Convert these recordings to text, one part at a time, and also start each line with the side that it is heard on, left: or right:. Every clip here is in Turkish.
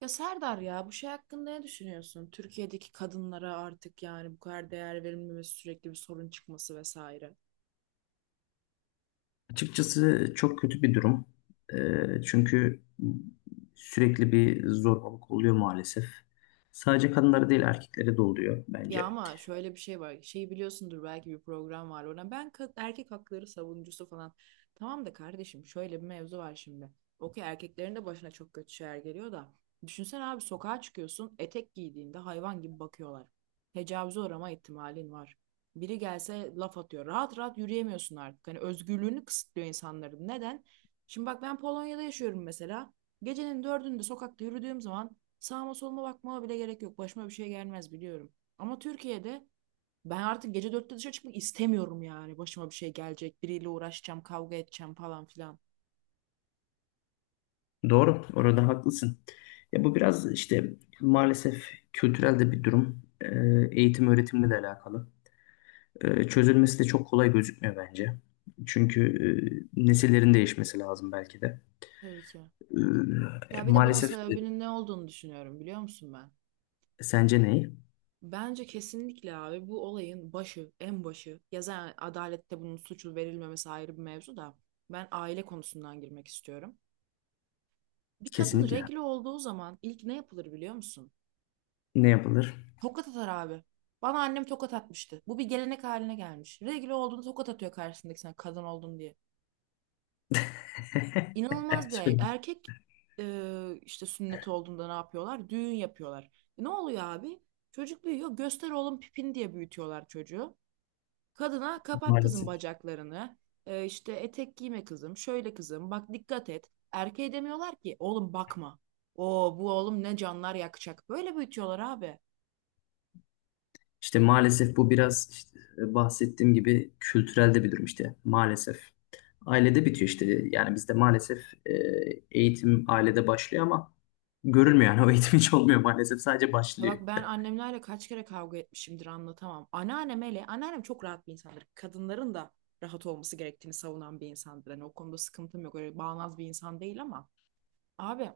right: Ya Serdar ya bu şey hakkında ne düşünüyorsun? Türkiye'deki kadınlara artık yani bu kadar değer verilmemesi, sürekli bir sorun çıkması vesaire.
left: Açıkçası çok kötü bir durum. Çünkü sürekli bir zorbalık oluyor maalesef. Sadece kadınlara değil erkeklere de oluyor
right: Ya
left: bence.
right: ama şöyle bir şey var. Şeyi biliyorsundur belki bir program var ona. Ben erkek hakları savunucusu falan. Tamam da kardeşim şöyle bir mevzu var şimdi. Okey, erkeklerin de başına çok kötü şeyler geliyor da. Düşünsene abi, sokağa çıkıyorsun, etek giydiğinde hayvan gibi bakıyorlar. Tecavüze uğrama ihtimalin var. Biri gelse laf atıyor. Rahat rahat yürüyemiyorsun artık. Hani özgürlüğünü kısıtlıyor insanların. Neden? Şimdi bak, ben Polonya'da yaşıyorum mesela. Gecenin dördünde sokakta yürüdüğüm zaman sağıma soluma bakmama bile gerek yok. Başıma bir şey gelmez biliyorum. Ama Türkiye'de ben artık gece dörtte dışarı çıkmak istemiyorum yani. Başıma bir şey gelecek. Biriyle uğraşacağım, kavga edeceğim falan filan.
left: Doğru, orada haklısın. Ya bu biraz maalesef kültürel de bir durum. Eğitim öğretimle de alakalı. Çözülmesi de çok kolay gözükmüyor bence. Çünkü nesillerin değişmesi lazım belki de.
right: Tabii ki.
left: Ee,
right: Ya bir de bunun
left: maalesef e,
right: sebebinin ne olduğunu düşünüyorum, biliyor musun ben?
left: sence ne?
right: Bence kesinlikle abi bu olayın başı, en başı. Ya zaten adalette bunun suçlu verilmemesi ayrı bir mevzu da. Ben aile konusundan girmek istiyorum. Bir kadın
left: Kesinlikle.
right: regl olduğu zaman ilk ne yapılır biliyor musun?
left: Ne yapılır?
right: Tokat atar abi. Bana annem tokat atmıştı. Bu bir gelenek haline gelmiş. Regl olduğunda tokat atıyor karşısındaki, sen kadın oldun diye. İnanılmaz bir erkek. İşte sünnet olduğunda ne yapıyorlar? Düğün yapıyorlar. E, ne oluyor abi? Çocuk büyüyor. Göster oğlum pipin diye büyütüyorlar çocuğu. Kadına kapat kızım
left: Maalesef.
right: bacaklarını. E, işte etek giyme kızım. Şöyle kızım. Bak dikkat et. Erkeğe demiyorlar ki oğlum bakma. O bu oğlum ne canlar yakacak. Böyle büyütüyorlar abi.
left: İşte maalesef bu biraz bahsettiğim gibi kültürelde bir durum işte maalesef. Ailede bitiyor işte, yani bizde maalesef e, eğitim ailede başlıyor ama görülmüyor, yani o eğitim hiç olmuyor maalesef, sadece
right: Ya
left: başlıyor.
right: bak, ben annemlerle kaç kere kavga etmişimdir anlatamam. Anneannem hele, anneannem çok rahat bir insandır. Kadınların da rahat olması gerektiğini savunan bir insandır. Hani o konuda sıkıntım yok. Öyle bağnaz bir insan değil ama. Abi,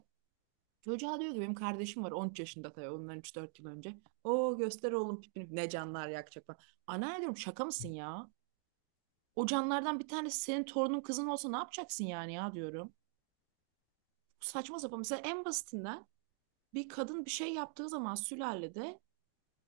right: çocuğa diyor ki benim kardeşim var 13 yaşında, tabii ondan 3-4 yıl önce. O göster oğlum pipini. Ne canlar yakacak falan. Anneanne diyorum, şaka mısın ya? O canlardan bir tanesi senin torunun, kızın olsa ne yapacaksın yani ya diyorum. Saçma sapan. Mesela en basitinden, bir kadın bir şey yaptığı zaman sülalede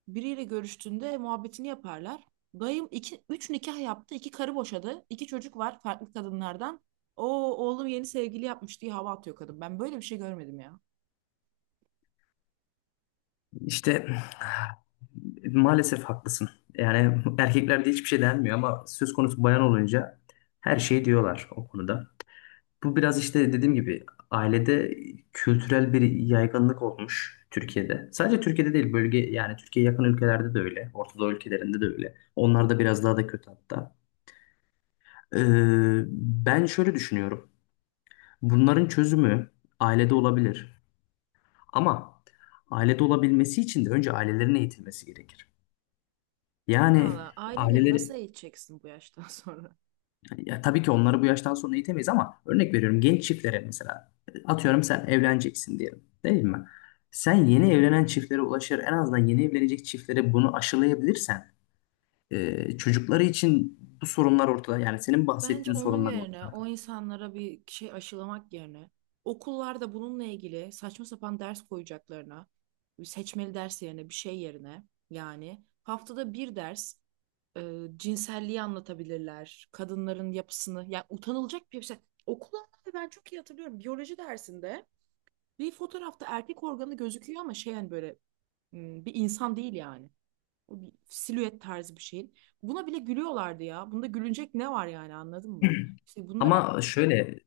right: biriyle görüştüğünde muhabbetini yaparlar. Dayım iki, üç nikah yaptı, iki karı boşadı, iki çocuk var farklı kadınlardan. O oğlum yeni sevgili yapmış diye hava atıyor kadın. Ben böyle bir şey görmedim ya.
left: İşte maalesef haklısın. Yani erkeklerde hiçbir şey denmiyor ama söz konusu bayan olunca her şeyi diyorlar o konuda. Bu biraz işte dediğim gibi ailede kültürel bir yaygınlık olmuş Türkiye'de. Sadece Türkiye'de değil bölge, yani Türkiye'ye yakın ülkelerde de öyle. Orta Doğu ülkelerinde de öyle. Onlar da biraz daha da kötü hatta. Ee, Ben şöyle düşünüyorum. Bunların çözümü ailede olabilir. Ama ailede olabilmesi için de önce ailelerin eğitilmesi gerekir. Yani
right: Valla aileleri nasıl
left: aileleri.
right: eğiteceksin bu yaştan sonra?
left: Ya tabii ki onları bu yaştan sonra eğitemeyiz ama örnek veriyorum, genç çiftlere mesela, atıyorum sen evleneceksin diyelim değil mi? Sen yeni evlenen çiftlere ulaşır, en azından yeni evlenecek çiftlere bunu aşılayabilirsen çocukları için bu sorunlar ortada, yani senin
right: Bence
left: bahsettiğin
right: onun
left: sorunlar
right: yerine
left: ortada.
right: o insanlara bir şey aşılamak yerine okullarda bununla ilgili saçma sapan ders koyacaklarına, bir seçmeli ders yerine, bir şey yerine, yani haftada bir ders cinselliği anlatabilirler. Kadınların yapısını, yani utanılacak bir şey. Okula, ben çok iyi hatırlıyorum biyoloji dersinde bir fotoğrafta erkek organı gözüküyor ama şey yani böyle, bir insan değil yani. O silüet tarzı bir şeyin. Buna bile gülüyorlardı ya. Bunda gülünecek ne var yani, anladın mı? İşte bunlara.
left: Ama şöyle,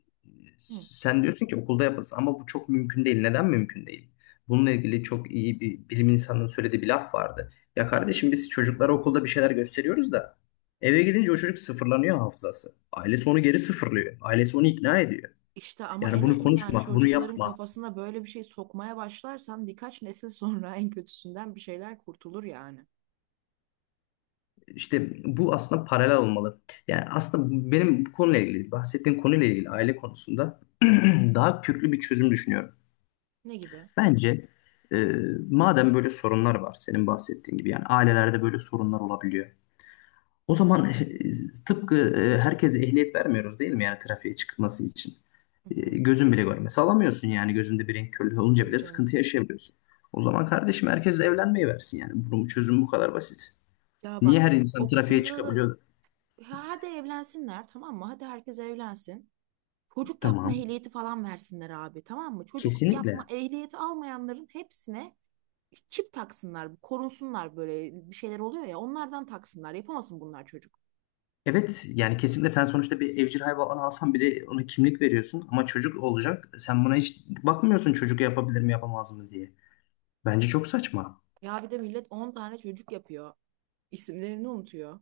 right: Hı.
left: sen diyorsun ki okulda yapılsın ama bu çok mümkün değil. Neden mümkün değil? Bununla ilgili çok iyi bir bilim insanının söylediği bir laf vardı. Ya kardeşim, biz çocuklara okulda bir şeyler gösteriyoruz da eve gidince o çocuk sıfırlanıyor hafızası. Ailesi onu geri sıfırlıyor. Ailesi onu ikna ediyor.
right: işte ama
left: Yani
right: en
left: bunu
right: azından
left: konuşma, bunu
right: çocukların
left: yapma.
right: kafasına böyle bir şey sokmaya başlarsan birkaç nesil sonra en kötüsünden bir şeyler kurtulur yani.
left: İşte bu aslında paralel olmalı. Yani aslında benim bu konuyla ilgili, bahsettiğim konuyla ilgili aile konusunda daha köklü bir çözüm düşünüyorum.
right: Ne gibi?
left: Bence e, madem böyle sorunlar var senin bahsettiğin gibi, yani ailelerde böyle sorunlar olabiliyor. O zaman tıpkı herkese ehliyet vermiyoruz değil mi, yani trafiğe çıkması için.
right: Hı
left: E,
right: hı.
left: gözün bile görmesi alamıyorsun, yani gözünde bir renk körlüğü olunca
right: Tabii
left: bile
right: canım.
left: sıkıntı yaşayabiliyorsun. O zaman kardeşim herkes evlenmeyi versin, yani bunun çözümü bu kadar basit.
right: Ya
left: Niye
right: bak,
left: her insan
right: o
left: trafiğe
right: kısımda da
left: çıkabiliyor?
right: hadi evlensinler, tamam mı? Hadi herkes evlensin. Çocuk yapma
left: Tamam,
right: ehliyeti falan versinler abi, tamam mı? Çocuk yapma
left: kesinlikle.
right: ehliyeti almayanların hepsine çip taksınlar, korunsunlar, böyle bir şeyler oluyor ya, onlardan taksınlar. Yapamasın bunlar çocuk.
left: Evet yani kesinlikle, sen sonuçta bir evcil hayvan alsan bile ona kimlik veriyorsun ama çocuk olacak. Sen buna hiç bakmıyorsun çocuk yapabilir mi yapamaz mı diye. Bence çok saçma.
right: Ya bir de millet 10 tane çocuk yapıyor. İsimlerini unutuyor.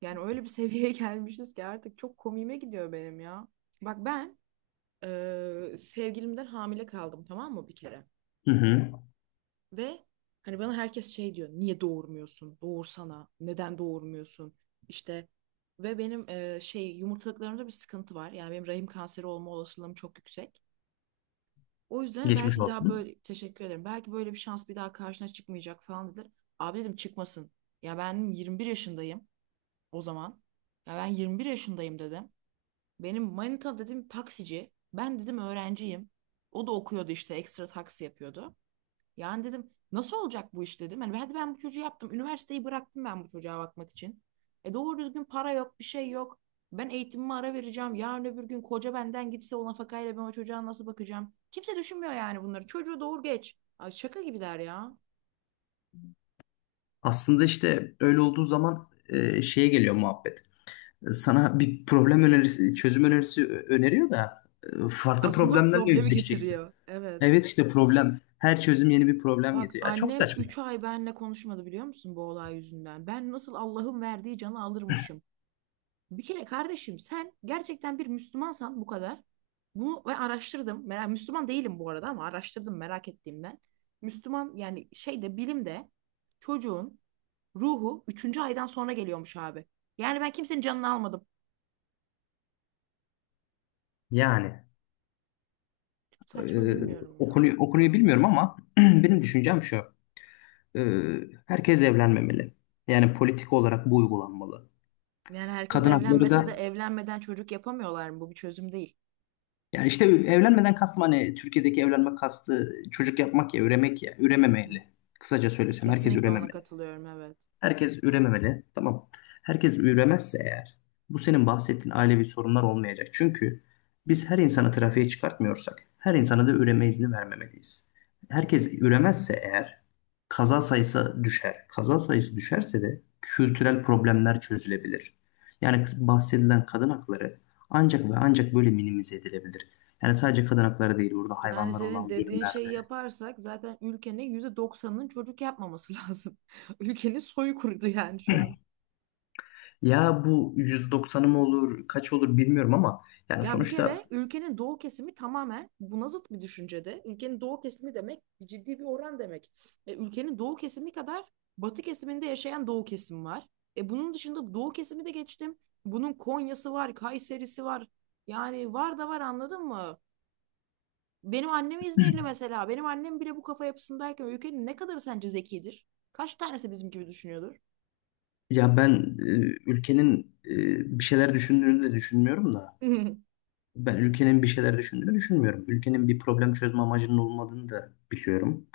right: Yani öyle bir seviyeye gelmişiz ki artık çok komiğime gidiyor benim ya. Bak ben sevgilimden hamile kaldım tamam mı, bir kere?
left: Hı hı.
right: Ve hani bana herkes şey diyor. Niye doğurmuyorsun? Doğursana. Neden doğurmuyorsun? İşte ve benim şey, yumurtalıklarımda bir sıkıntı var. Yani benim rahim kanseri olma olasılığım çok yüksek. O yüzden
left: Geçmiş
right: belki bir daha
left: olsun.
right: böyle teşekkür ederim. Belki böyle bir şans bir daha karşına çıkmayacak falan dediler. Abi, dedim, çıkmasın. Ya ben 21 yaşındayım o zaman. Ya ben 21 yaşındayım dedim. Benim manita dedim taksici. Ben dedim öğrenciyim. O da okuyordu, işte ekstra taksi yapıyordu. Yani dedim nasıl olacak bu iş dedim. Hani hadi ben bu çocuğu yaptım. Üniversiteyi bıraktım ben bu çocuğa bakmak için. E doğru düzgün para yok, bir şey yok. Ben eğitimime ara vereceğim. Yarın öbür gün koca benden gitse, o nafakayla ben o çocuğa nasıl bakacağım? Kimse düşünmüyor yani bunları. Çocuğu doğur geç. Ay şaka gibiler ya.
left: Aslında işte öyle olduğu zaman şeye geliyor muhabbet. Sana bir problem önerisi, çözüm önerisi öneriyor da farklı
right: Aslında o
left: problemlerle
right: problemi
left: yüzleşeceksin.
right: getiriyor. Evet.
left: Evet işte problem. Her çözüm yeni bir problem
right: Bak
left: getiriyor. Ya çok
right: annem
left: saçma.
right: 3 ay benimle konuşmadı biliyor musun, bu olay yüzünden. Ben nasıl Allah'ın verdiği canı alırmışım. Bir kere kardeşim sen gerçekten bir Müslümansan bu kadar. Bunu ve araştırdım. Merak, Müslüman değilim bu arada ama araştırdım merak ettiğimden. Müslüman yani şeyde, bilimde çocuğun ruhu üçüncü aydan sonra geliyormuş abi. Yani ben kimsenin canını almadım.
left: Yani
right: Saçma,
left: e,
right: bilmiyorum
left: o
right: ya.
left: konuyu, o konuyu bilmiyorum ama benim düşüncem şu. e, Herkes evlenmemeli. Yani politik olarak bu uygulanmalı.
right: Yani herkes
left: Kadın hakları
right: evlenmese de
left: da,
right: evlenmeden çocuk yapamıyorlar mı? Bu bir çözüm değil.
left: yani işte evlenmeden kastım hani Türkiye'deki evlenme kastı çocuk yapmak ya üremek, ya
right: Hı.
left: ürememeli. Kısaca söylesem herkes
right: Kesinlikle ona
left: ürememeli.
right: katılıyorum, evet.
left: Herkes ürememeli. Tamam. Herkes üremezse eğer bu senin bahsettiğin ailevi sorunlar olmayacak. Çünkü biz her insanı trafiğe çıkartmıyorsak her insana da üreme izni vermemeliyiz. Herkes üremezse eğer kaza sayısı düşer. Kaza sayısı düşerse de kültürel problemler çözülebilir. Yani bahsedilen kadın hakları ancak ve ancak böyle minimize edilebilir. Yani sadece kadın hakları değil, burada
right: Yani
left: hayvanlara
right: senin
left: olan
right: dediğin
left: zulümler
right: şeyi
left: de.
right: yaparsak zaten ülkenin %90'ının çocuk yapmaması lazım. Ülkenin soyu kurudu yani şu an.
left: Ya bu 190'ı mı olur kaç olur bilmiyorum ama yani
right: Ya bir
left: sonuçta.
right: kere ülkenin doğu kesimi tamamen buna zıt bir düşüncede. Ülkenin doğu kesimi demek ciddi bir oran demek. E, ülkenin doğu kesimi kadar batı kesiminde yaşayan doğu kesimi var. E, bunun dışında doğu kesimi de geçtim. Bunun Konya'sı var, Kayseri'si var. Yani var da var, anladın mı? Benim annem İzmirli mesela. Benim annem bile bu kafa yapısındayken ülkenin ne kadarı sence zekidir? Kaç tanesi bizim gibi düşünüyordur?
left: Ya ben ülkenin bir şeyler düşündüğünü de düşünmüyorum da ben ülkenin bir şeyler düşündüğünü düşünmüyorum. Ülkenin bir problem çözme amacının olmadığını da biliyorum.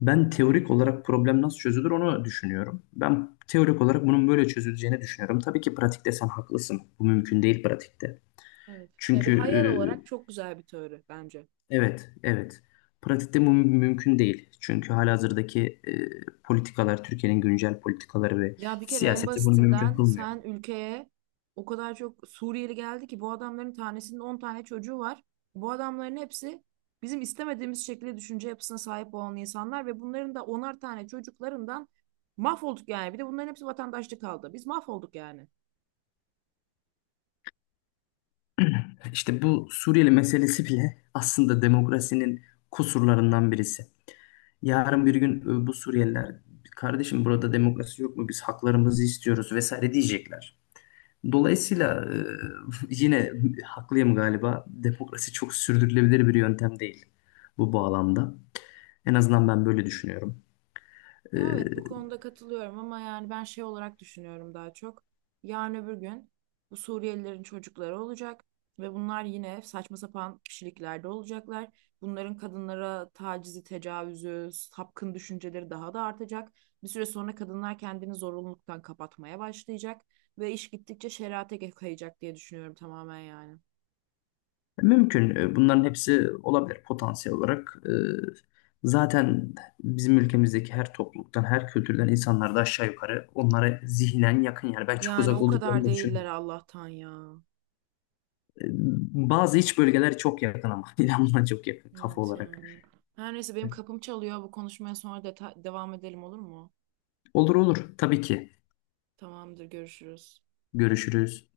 left: Ben teorik olarak problem nasıl çözülür onu düşünüyorum. Ben teorik olarak bunun böyle çözüleceğini düşünüyorum. Tabii ki pratikte sen haklısın. Bu mümkün değil pratikte.
right: Evet. Ya bir
left: Çünkü
right: hayal olarak çok güzel bir teori bence.
left: evet, evet. Pratikte bu mümkün değil. Çünkü halihazırdaki politikalar, Türkiye'nin güncel politikaları ve
right: Ya bir kere en
left: siyaseti bunu mümkün
right: basitinden
left: kılmıyor.
right: sen ülkeye o kadar çok Suriyeli geldi ki bu adamların tanesinin 10 tane çocuğu var. Bu adamların hepsi bizim istemediğimiz şekilde düşünce yapısına sahip olan insanlar ve bunların da 10'ar tane çocuklarından mahvolduk yani. Bir de bunların hepsi vatandaşlık aldı. Biz mahvolduk yani.
left: İşte bu Suriyeli meselesi bile aslında demokrasinin kusurlarından birisi. Yarın bir gün bu Suriyeliler kardeşim burada demokrasi yok mu, biz haklarımızı istiyoruz vesaire diyecekler. Dolayısıyla yine haklıyım galiba, demokrasi çok sürdürülebilir bir yöntem değil bu bağlamda. En azından ben böyle düşünüyorum. E,
right: Ya evet, bu konuda katılıyorum ama yani ben şey olarak düşünüyorum daha çok. Yarın öbür gün bu Suriyelilerin çocukları olacak ve bunlar yine saçma sapan kişiliklerde olacaklar. Bunların kadınlara tacizi, tecavüzü, sapkın düşünceleri daha da artacak. Bir süre sonra kadınlar kendini zorunluluktan kapatmaya başlayacak ve iş gittikçe şerate kayacak diye düşünüyorum, tamamen yani.
left: Mümkün. Bunların hepsi olabilir potansiyel olarak. Zaten bizim ülkemizdeki her topluluktan, her kültürden insanlar da aşağı yukarı onlara zihnen yakın. Yani ben çok
right: Yani
left: uzak
right: o kadar
left: olduklarını da
right: değiller
left: düşünmüyorum.
right: Allah'tan ya.
left: E, Bazı iç bölgeler çok yakın ama İnan buna çok yakın kafa
right: Evet
left: olarak.
right: yani. Her neyse, benim kapım çalıyor. Bu konuşmaya sonra devam edelim, olur mu?
left: Olur olur, tabii ki.
right: Tamamdır, görüşürüz.
left: Görüşürüz.